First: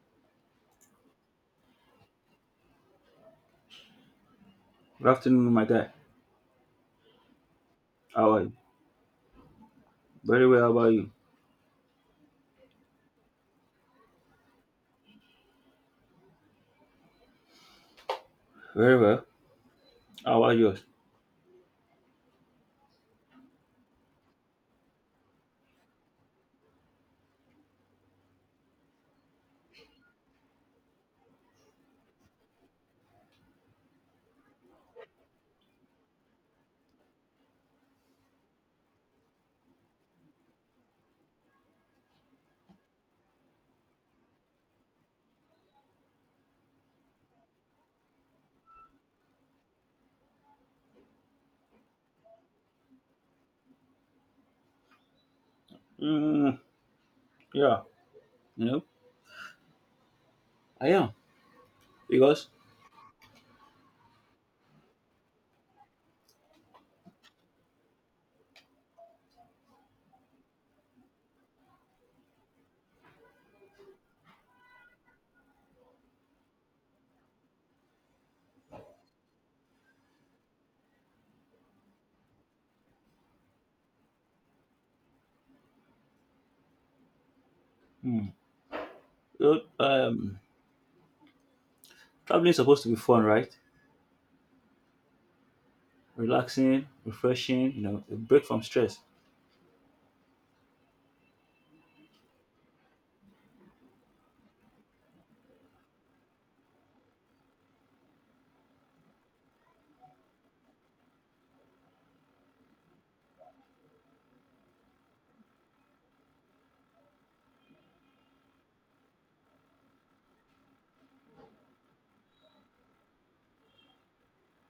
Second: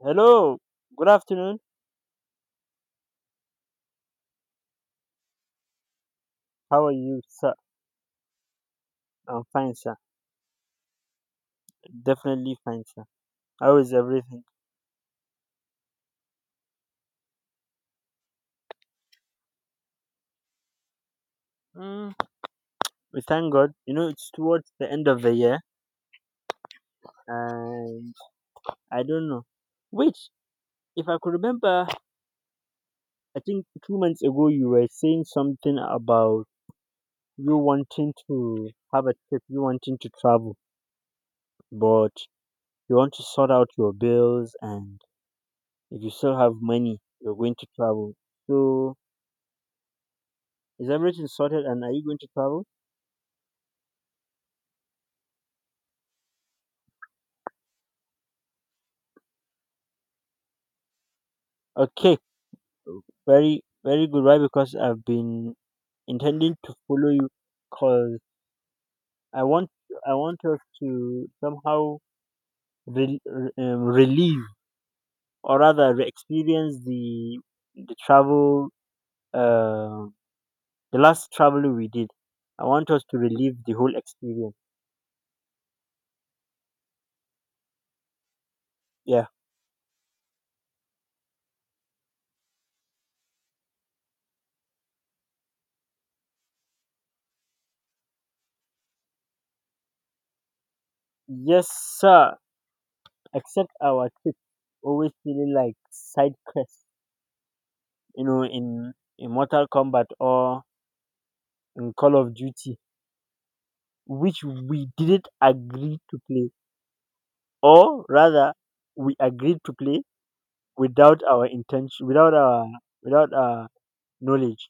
Hello, good afternoon. Good afternoon, my guy. How are you, sir? How are you? I'm fine, sir. Very well. How about you? Definitely fine, sir. How is everything? Very well. How are yours? Mm, we thank God. You know, it's towards the end of the year, and I don't know. Which, if I could remember, I think 2 months ago you were saying something about you wanting to have a trip, you wanting to travel, but you want to sort out your bills, and if you still have money, you're going to travel. So, is everything sorted, and are you going to travel? Mm, yeah. You know, I am Okay. because Very, very good. Why? Because I've been intending to follow you because I want, I want us to somehow relieve or rather re-experience the travel, uh, the last travel we did. I want us to relive the whole experience. mm, Yeah. you know, Traveling is supposed to be fun, right? Relaxing, refreshing. You know, a break from stress. Yes, sir. Except our trip always feeling like side quests, you know, in in Mortal Kombat or in Call of Duty, which we didn't agree to play, or rather, we agreed to play without our intention, without our knowledge.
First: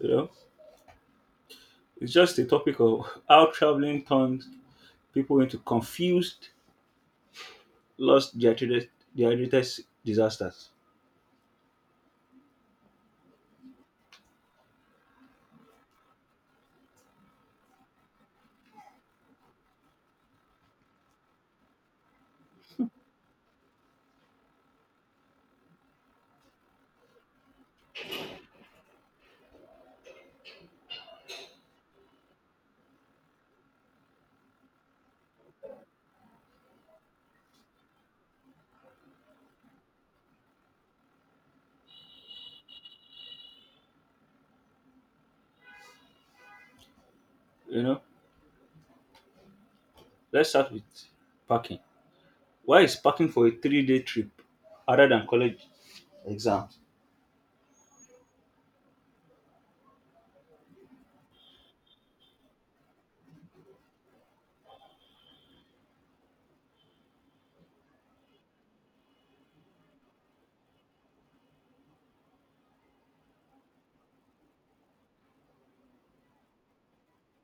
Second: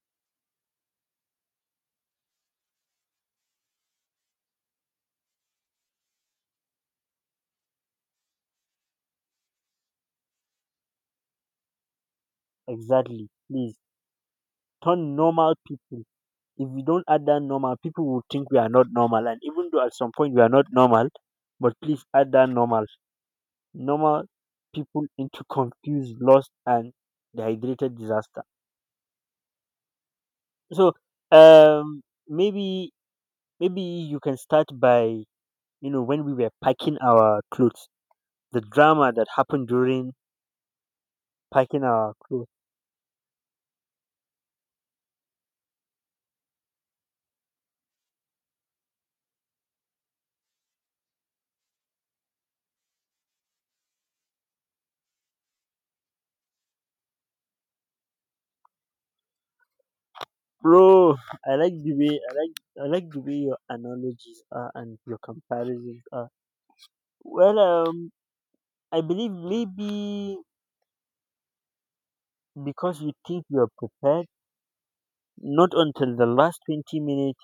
You know, it's just a topic of how traveling turns people into confused, lost, dehydrated disasters. Exactly. Please turn normal people. If we don't add that normal, people will think we are not normal. And even though at some point we are not normal, but please add that normal people into confused, lost, and dehydrated disaster. So, um, maybe maybe you can start by, when we were packing our clothes, the drama that happened during packing our clothes. You know, let's start with parking. Why is parking for a three-day trip other than college exams? Bro, I like the way your analogies are and your comparisons are. Well, I believe maybe because you think you are prepared, not until the last 20 minutes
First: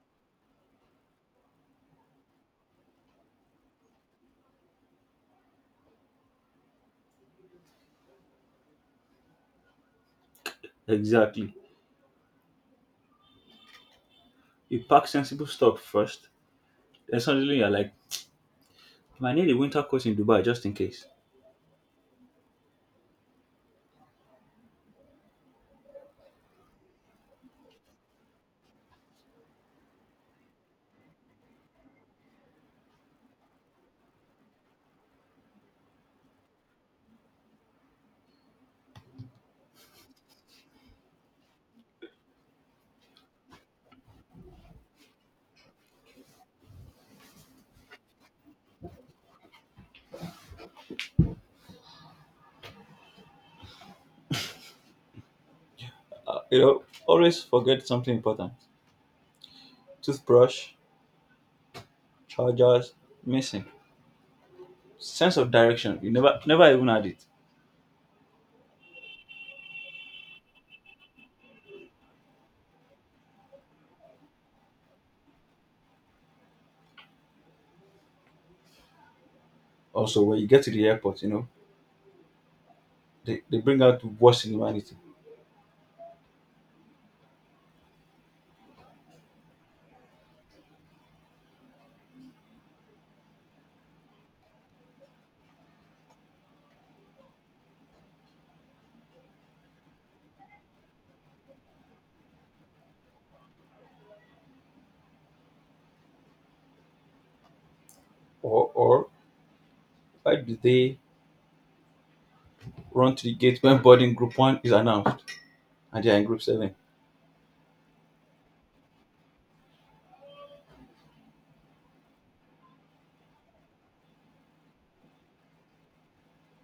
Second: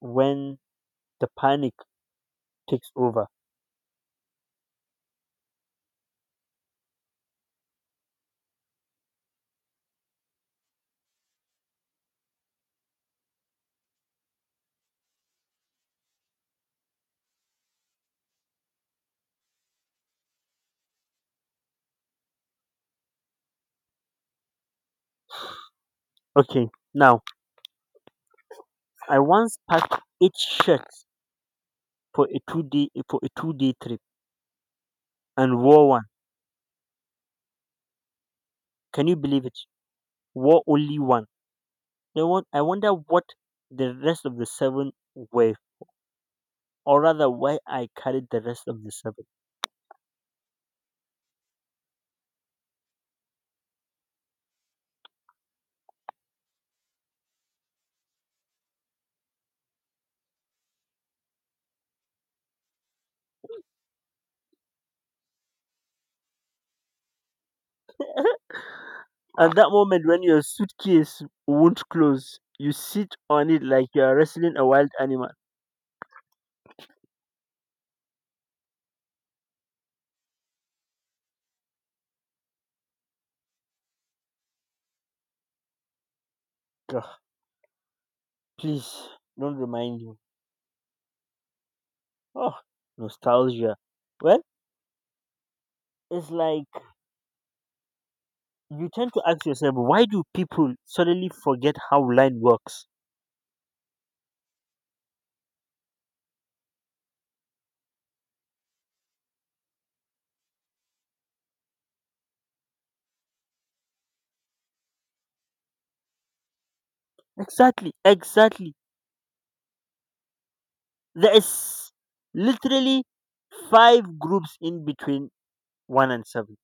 when the panic takes over. Exactly. You pack sensible stuff first, then suddenly you're like, "I need a winter coat in Dubai just in case." Okay, now I once packed eight shirts for a 2 day trip and wore one. Can you believe it? Wore only one. You know what? I wonder what the rest of the seven were, or rather, why I carried the rest of the seven. You know, always forget something important: toothbrush, chargers, missing sense of direction. You never, never even had it. At that moment, when your suitcase won't close, you sit on it like you are wrestling a wild animal. Also, when you get to the airport, you know they bring out the worst in humanity. Ugh, please don't remind me. Oh, nostalgia. Well, it's like you tend to ask yourself, why do people suddenly forget how line works? Or why do they run to the gate when boarding group one is announced and they are in group seven? Exactly, exactly. There is literally five groups in between one and seven.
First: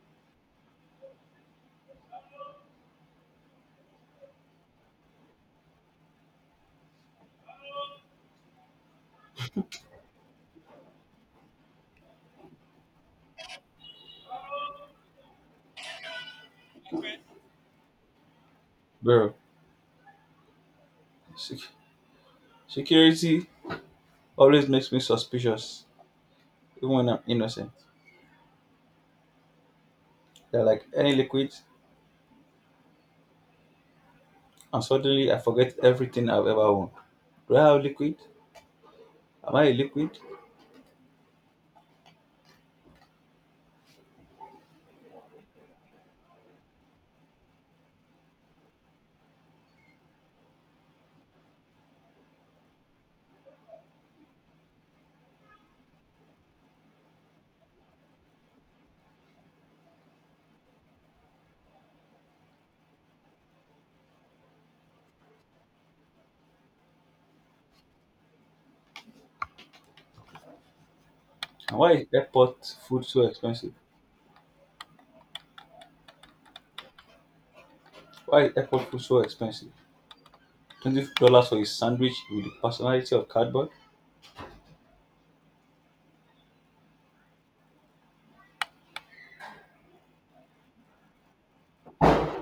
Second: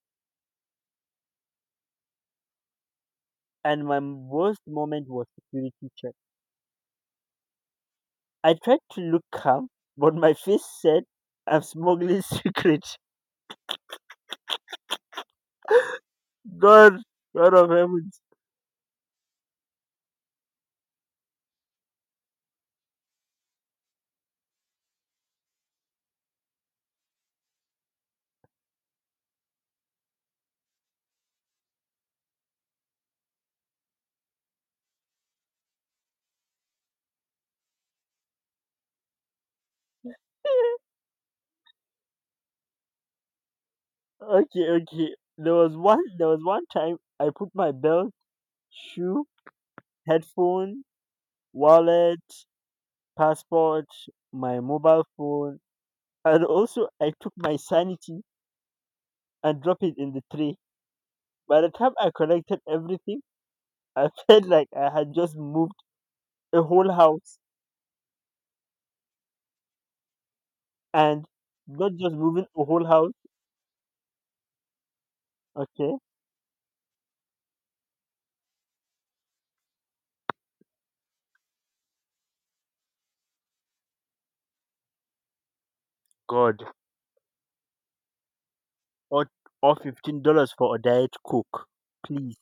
And my worst moment was security check. I tried to look calm, but my face said, I'm smuggling secret. God, God of heavens. Bro, sec- security always makes me suspicious, even when I'm innocent. They're like, any liquids. And suddenly I forget everything I've ever owned. Do I have liquid? Am I a liquid? Okay, okay. There was one time I put my belt, shoe, headphone, wallet, passport, my mobile phone, and also I took my sanity and dropped it in the tray. By the time I collected everything, I felt like I had just moved a whole house. And And why not is just moving a airport whole food house, so expensive? okay? Why is airport food so expensive? $20 for a sandwich with the personality of cardboard? God, or or $15 for a diet coke. Please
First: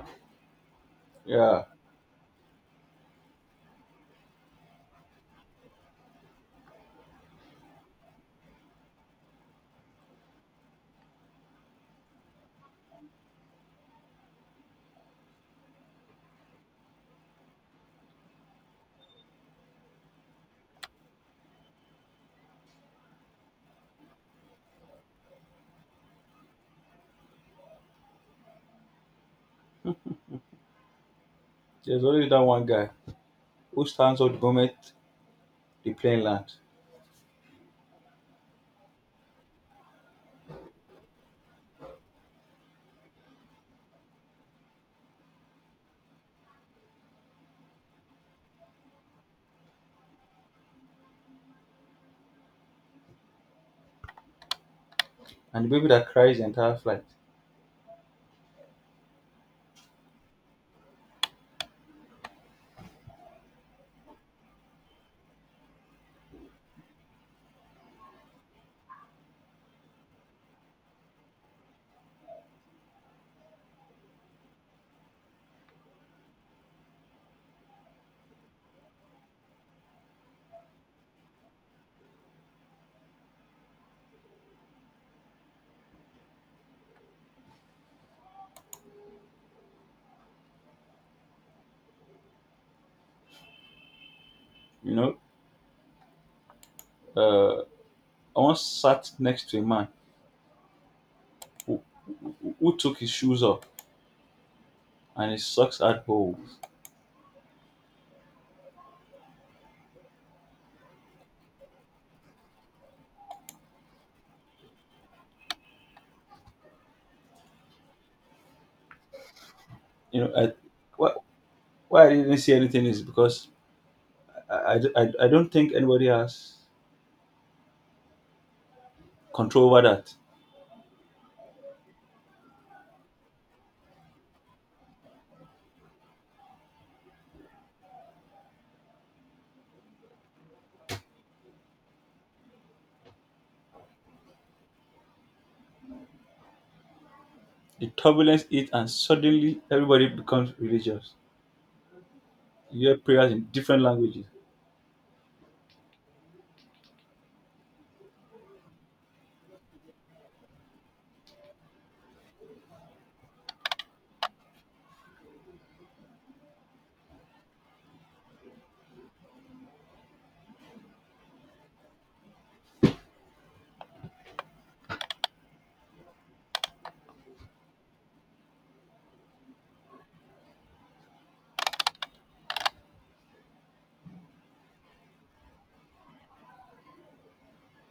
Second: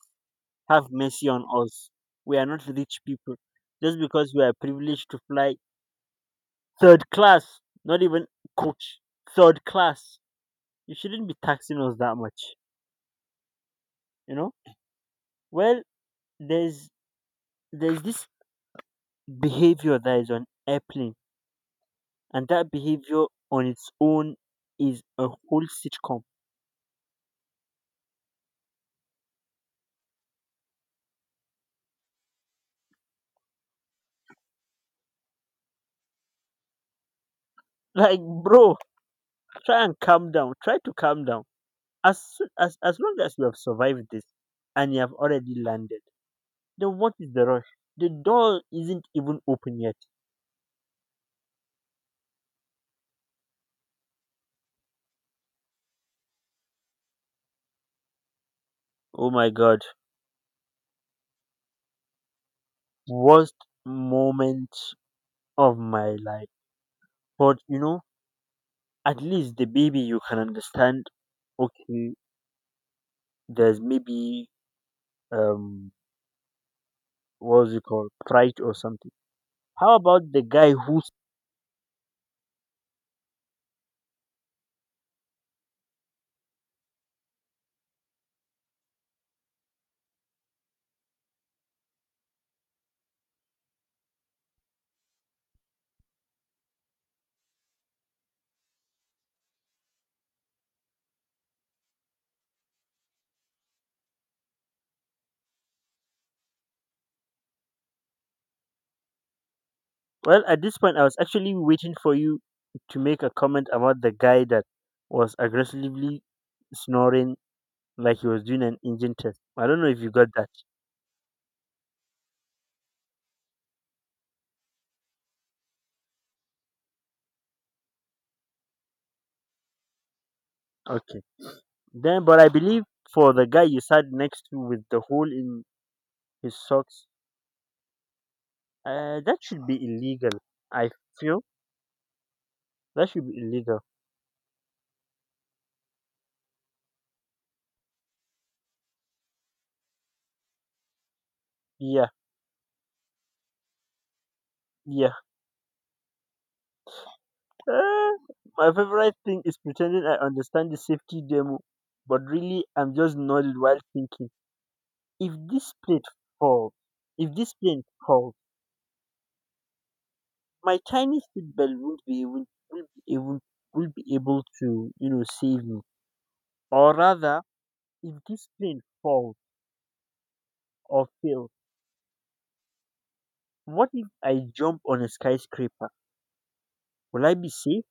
have mercy on Yeah, us. We are not rich people. Just because we are privileged to fly third class, not even coach, third class. You shouldn't be taxing us that much. You know? Well, there's there's this behavior that is on airplane, and that behavior on its own is a whole sitcom. there's always that one guy who stands up the moment the plane lands, Like, bro, try and calm down. Try to calm down. As long as you have survived this and you have already landed, then what is the rush? The door isn't even open yet. and the baby that cries the entire flight. Oh my god. Worst moment of my life. But you know, at least the baby you can understand, okay, there's maybe um what's it called? Pride or something. How about the guy who's You know, uh, I once sat next to a man who, who took his shoes off and his socks had holes. well, at this point I was actually waiting for you to make a comment about the guy that was aggressively snoring like he was doing an engine test. I don't know if you You got know, that. I, why, why I didn't see anything is because I don't think anybody has control over that. Okay. Then, but I believe for the guy you sat next to with the hole in his socks, that should be illegal. I feel that should be illegal. The turbulence hit, and suddenly everybody becomes religious. Yeah, You hear prayers in different languages. yeah. Uh, my favorite thing is pretending I understand the safety demo, but really I'm just nodded while thinking. If this plate falls, if this plane falls, my tiny seatbelt won't be able, will be able, will be able to, save me. Or rather, if this plane falls or fails, what if I jump on a skyscraper? Will I be safe?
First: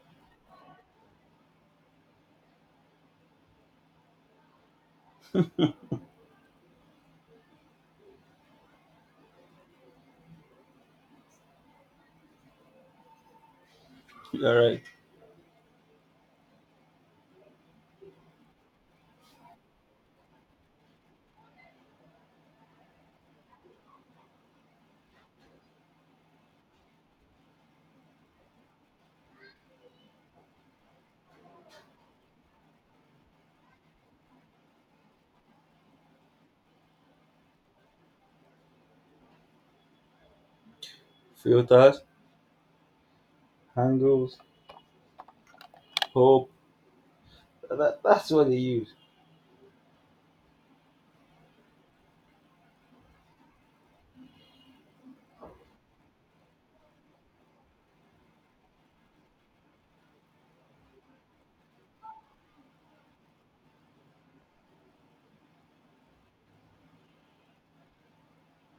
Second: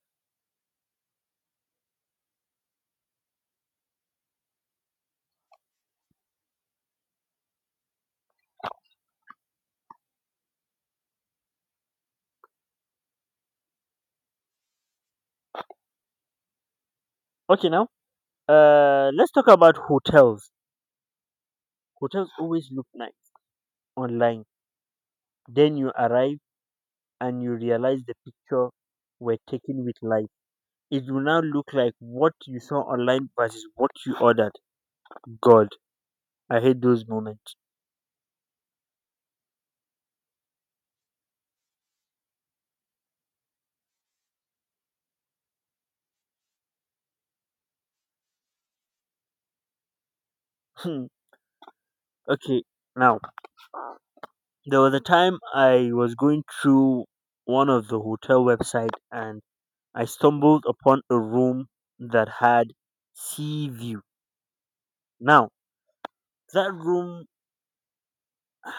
You are right. Okay, now let's talk about hotels. Hotels always look nice online. Then you arrive and you realize the picture were taken with light. It will now look like what you saw online versus what you ordered. God, I hate those moments. Filters, angles, hope. That's what they use. Hmm. Okay, now there was a time I was going through one of the hotel website and I stumbled upon a room that had sea view. Now, that room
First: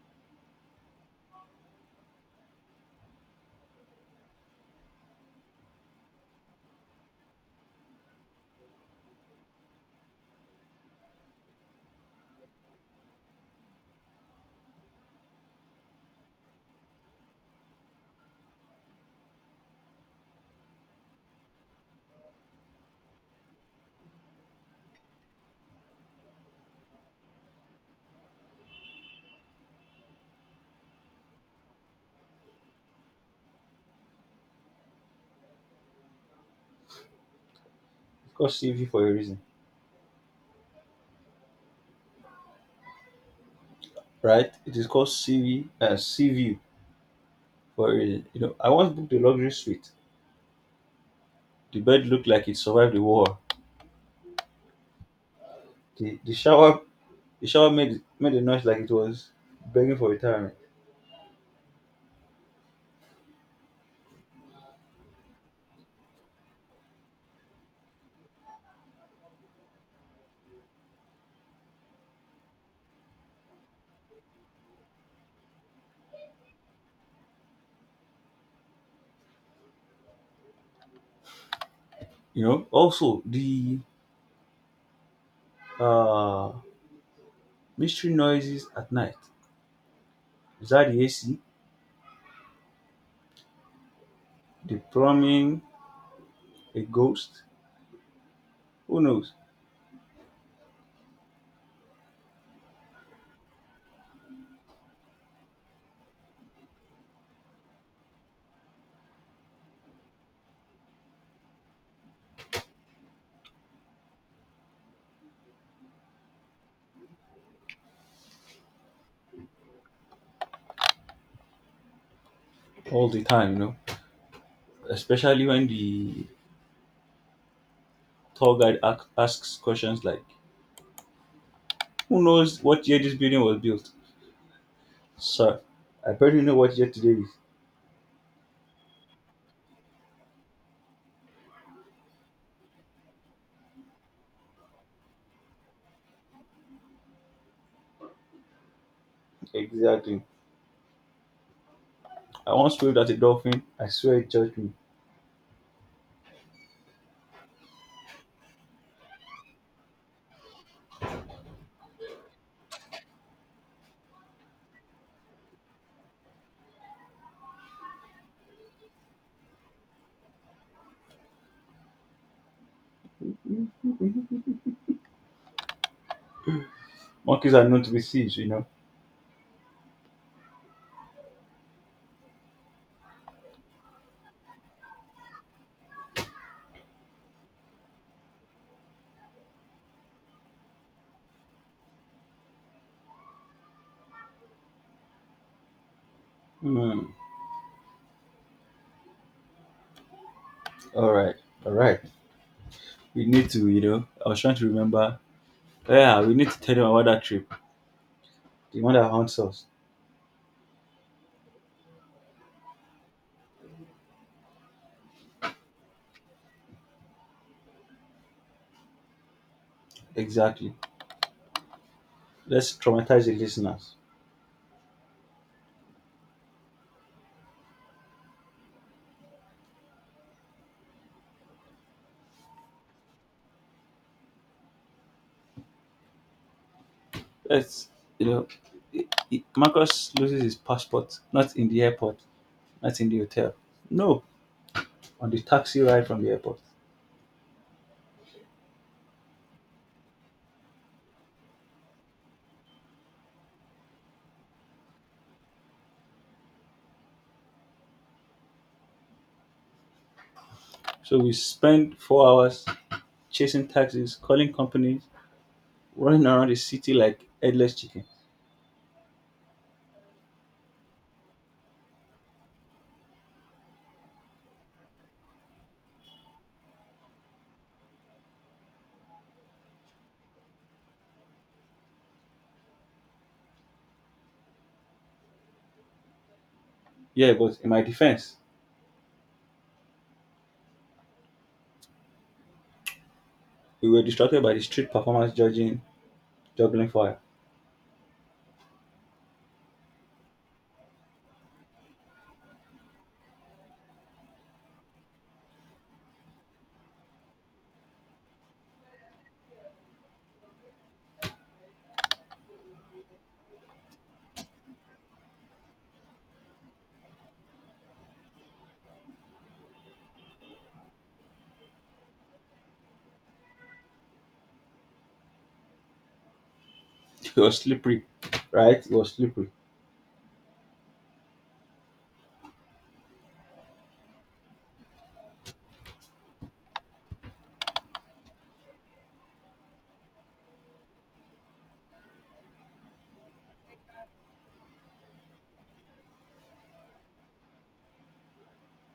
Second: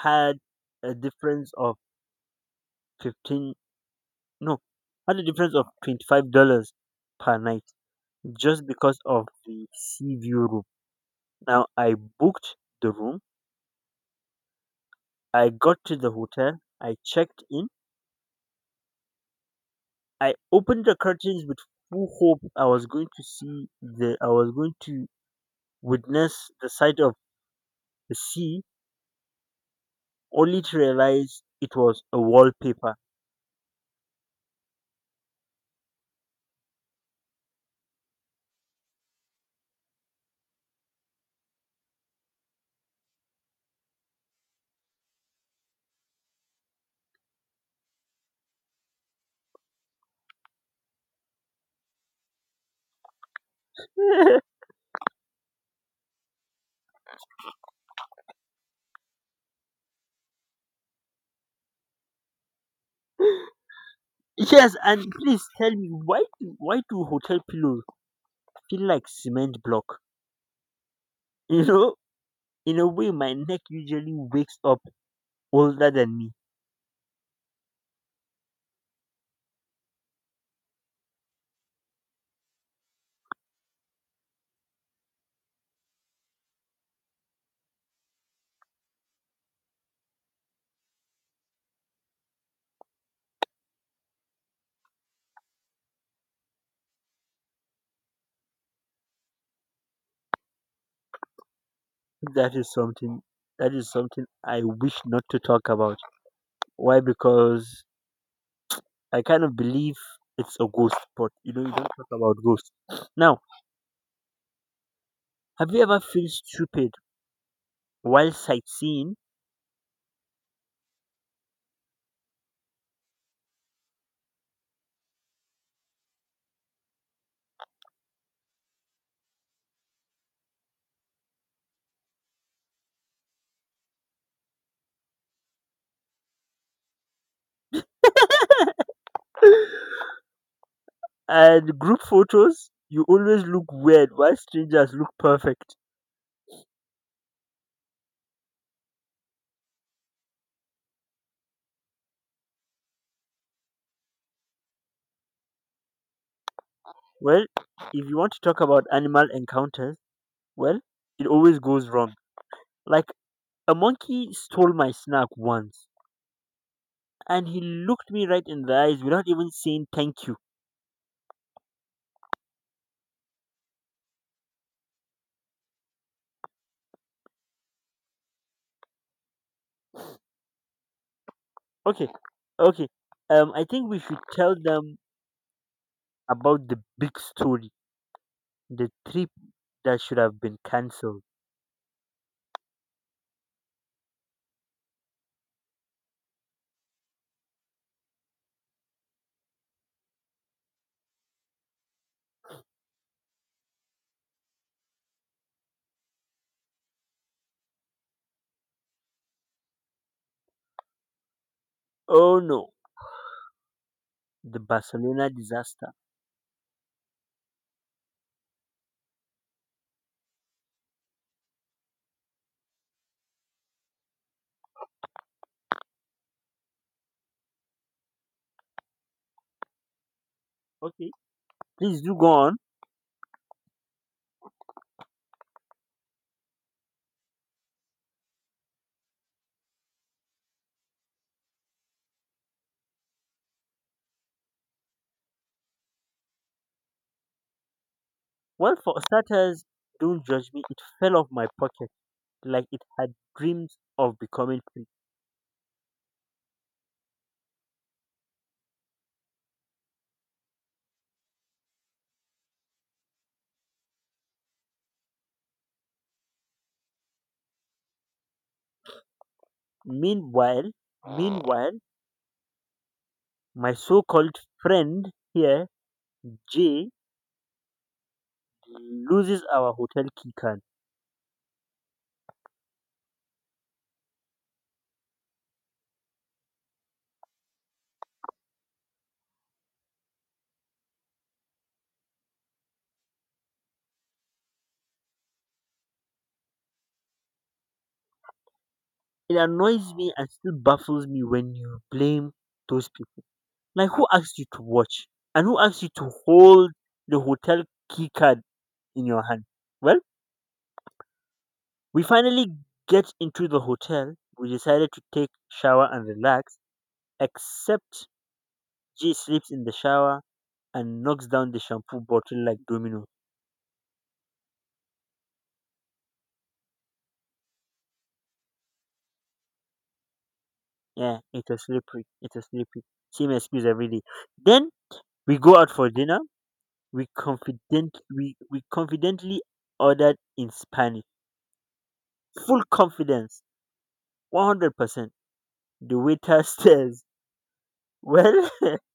had a difference of 15, no, had a difference of $25 per night just because of the sea view room. Now, I booked the room. I got to the hotel. I checked in. I opened the curtains with full hope I was going to see the I was going to witness the sight of the sea, only to realize it was a wallpaper. It's called CV for a reason, right? It is called CV for a reason. You know, I once booked a luxury suite. The bed looked like it survived the war. The, the shower the shower made a noise like it was begging for retirement. Yes, and please tell me why do hotel pillows feel like cement block? You know, in a way, my neck usually wakes up older than me. You know, also the uh mystery noises at night. Is that the AC? The plumbing? A ghost? Who knows? That is something. That is something I wish not to talk about. Why? Because I kind of believe it's a ghost, but you know, you don't talk about ghosts. Now, have you ever felt stupid while sightseeing? All the time, you know. Especially when the tour guide asks questions like, "Who knows what year this building was built?" Sir, I barely know what year today is. And group photos, you always look weird while strangers look perfect. Exactly. I once waved at a dolphin. I swear it judged me. Well, if you want to talk about animal encounters, well, it always goes wrong. Like, a monkey stole my snack once and he looked me right in the eyes without even saying thank you. Monkeys are known to be thieves, you know. Okay. Okay. I think we should tell them about the big story, the trip that should have been cancelled. Hmm. All right. All right. We need to, you know. I was trying to remember. Yeah, we need to tell them about that trip. The one that haunts us. Oh no, the Barcelona disaster. Exactly. Let's traumatize the listeners. Okay. Please do go on. Let's, you know, i- Marcus loses his passport, not in the airport, not in the hotel. No, on the taxi ride from the airport. Well, for starters, don't judge me. It fell off my pocket like it had dreams of becoming. So we spend 4 hours chasing taxis, calling companies, running around the city like headless chicken. Meanwhile, meanwhile, my so-called friend here, Jay, loses our hotel key card. Yeah, but in my defense, we were distracted by the street performance judging juggling fire. It annoys me and still baffles me when you blame those people. Like, who asked you to watch? And who asked you to hold the hotel key card in your hand? Well, we finally get into the hotel. We decided to take shower and relax, except Jay sleeps in the shower and knocks down the shampoo bottle like domino. It was slippery, right? It was slippery. Yeah, it was slippery. It was slippery. Same excuse every day. Then we go out for dinner. We confidently ordered in Spanish. Full confidence. 100%. The waiter stares. Well,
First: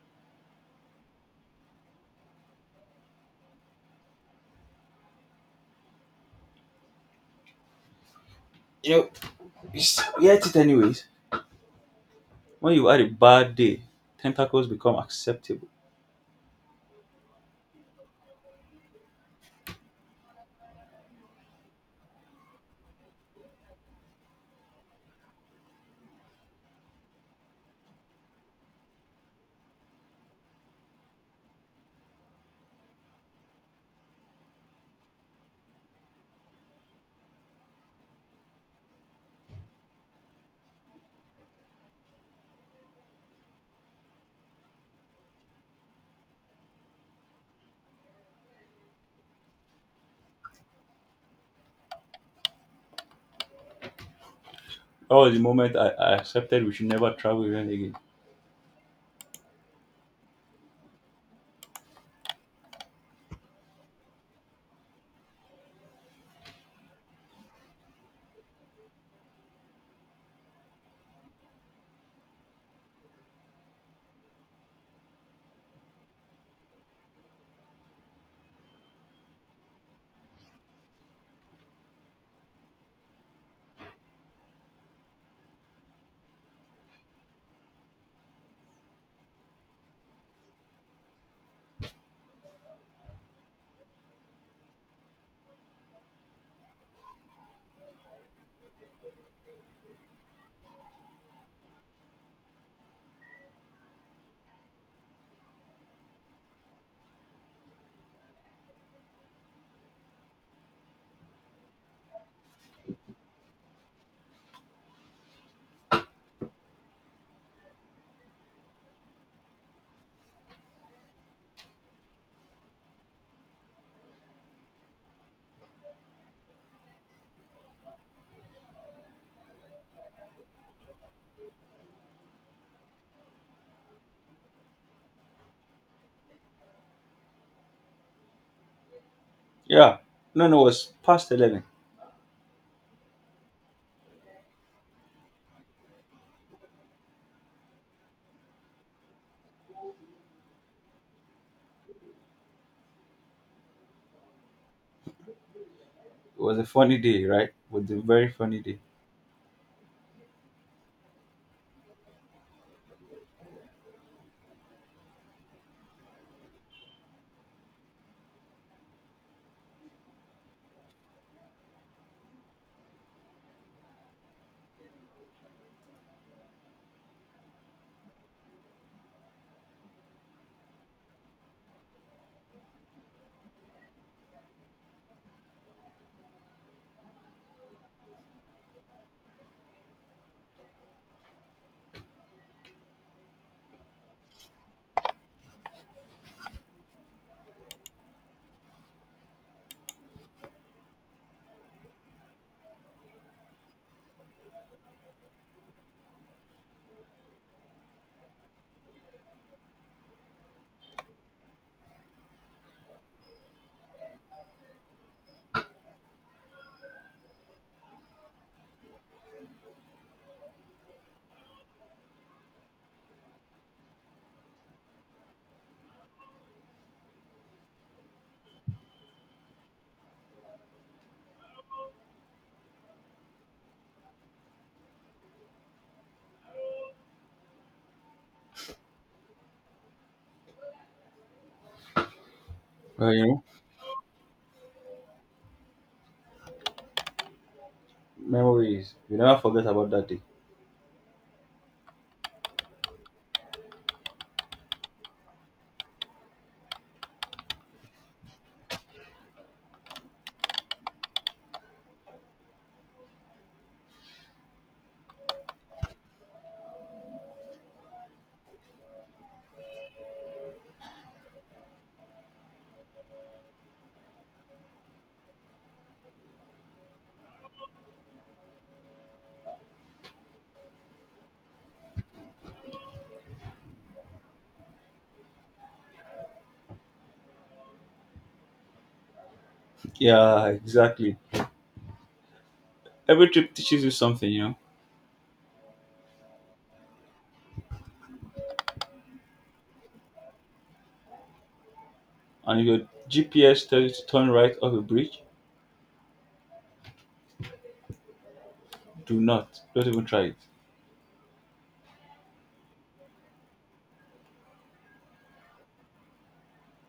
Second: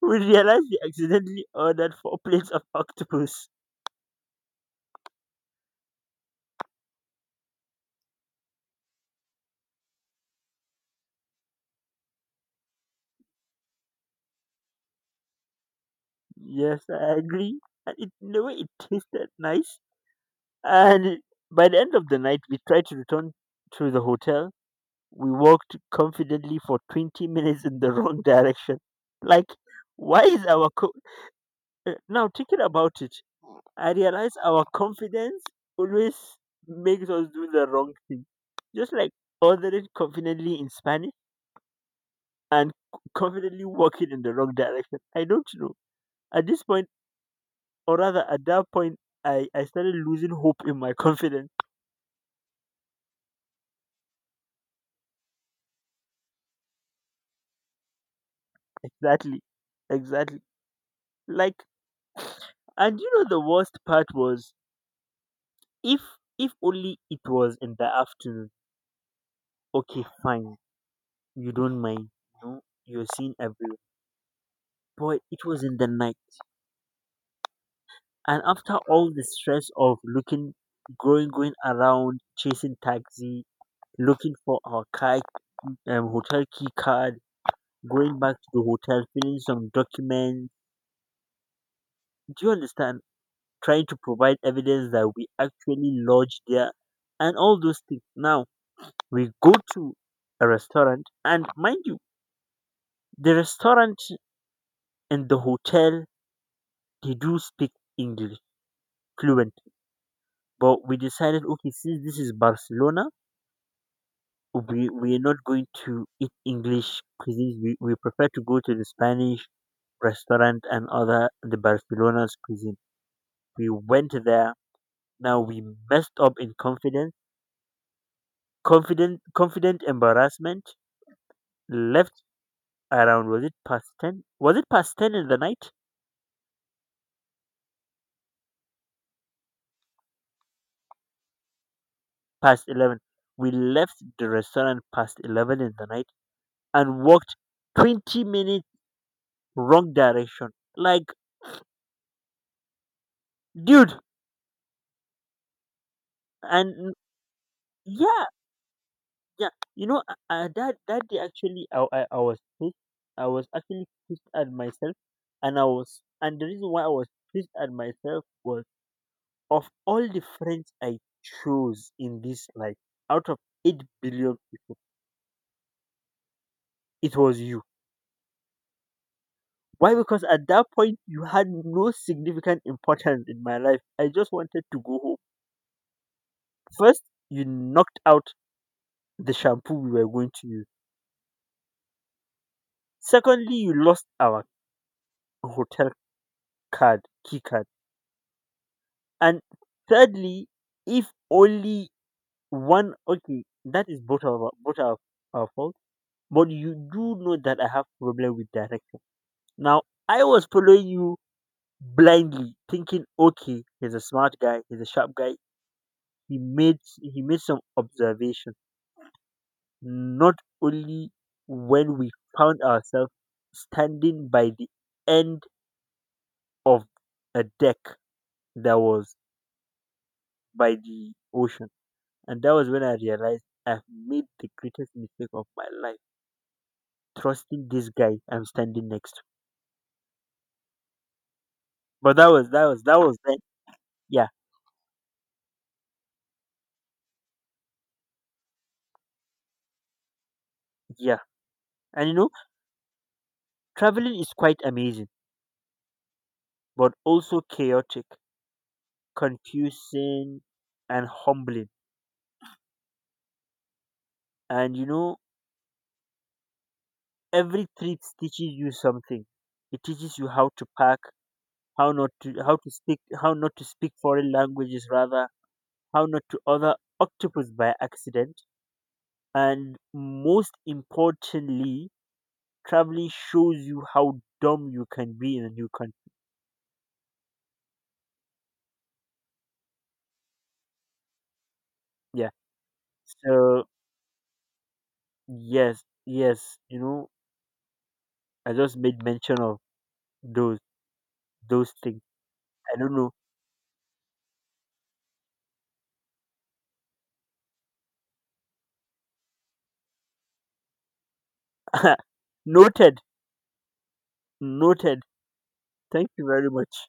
we realized we accidentally ordered four plates of octopus. You know, it's- we had it anyways. When you had a bad day, tentacles become acceptable. Yes, I agree. And it, in a way, it tasted nice. And by the end of the night we tried to return to the hotel. We walked confidently for 20 minutes in the wrong direction. Like, why is our. Co- now, thinking about it, I realize our confidence always makes us do the wrong thing. Just like ordering confidently in Spanish and confidently walking in the wrong direction. I don't know. At this point, or rather at that point, I started losing hope in my confidence. Oh, the moment I accepted we should never travel even again. Exactly. Exactly. Like, and you know, the worst part was, If if only it was in the afternoon, okay, fine, you don't mind. You know, you're seen everywhere. But it was in the night. And after all the stress of looking going going around, chasing taxi, looking for our car hotel key card, going back to the hotel, filling some documents. Do you understand? Trying to provide evidence that we actually lodged there and all those things. Now we go to a restaurant, and mind you, the restaurant and the hotel, they do speak English fluent, but we decided okay, since this is Barcelona, we're not going to eat English cuisine. We prefer to go to the Spanish restaurant and other the Barcelona's cuisine. We went there. Now we messed up in confident embarrassment. Left, around was it past 10? Was it past ten in the night? Yeah. No, no, it was past 11. It Past 11. We left the restaurant past 11 in the night and walked 20 minutes wrong direction. Like, dude, was a and funny day, right? It was a yeah, very funny day. yeah. You know, that day actually, I was pissed. I was actually pissed at myself, and and the reason why I was pissed at myself was of all the friends I chose in this life, out of 8 billion people, it was you. Why? Because at that point you had no significant importance in my life. I just wanted to go home. First, you knocked out the shampoo we were going to use. Secondly, you lost our hotel card, key card. And thirdly, if only one, okay, that is both of our both our fault. But you do know that I have problem with direction. Now I was following you blindly, thinking, okay, he's a smart guy, he's a sharp guy. He made some observation. Not only when we found ourselves standing by the end of a deck that was by the ocean. And that was when I realized I've made the greatest mistake of my life, trusting this guy I'm standing next to. But that was that was that Well, was you then. know, Yeah, memories. You never forget about that day. yeah. And you know, traveling is quite amazing, but also chaotic, confusing, and humbling. And you know, every trip teaches you something. It teaches you how to pack, how not to how to speak how not to speak foreign languages, rather how not to other octopus by accident. And most importantly, traveling shows you how dumb you can be in a new country. Yeah, exactly. Yeah. Every trip So teaches you something, you know. yes, yes, you know, I just made mention of those those things. And if I your don't know. GPS tells you to turn right off a bridge, do not. Don't even try it. Noted, noted. Thank you very much.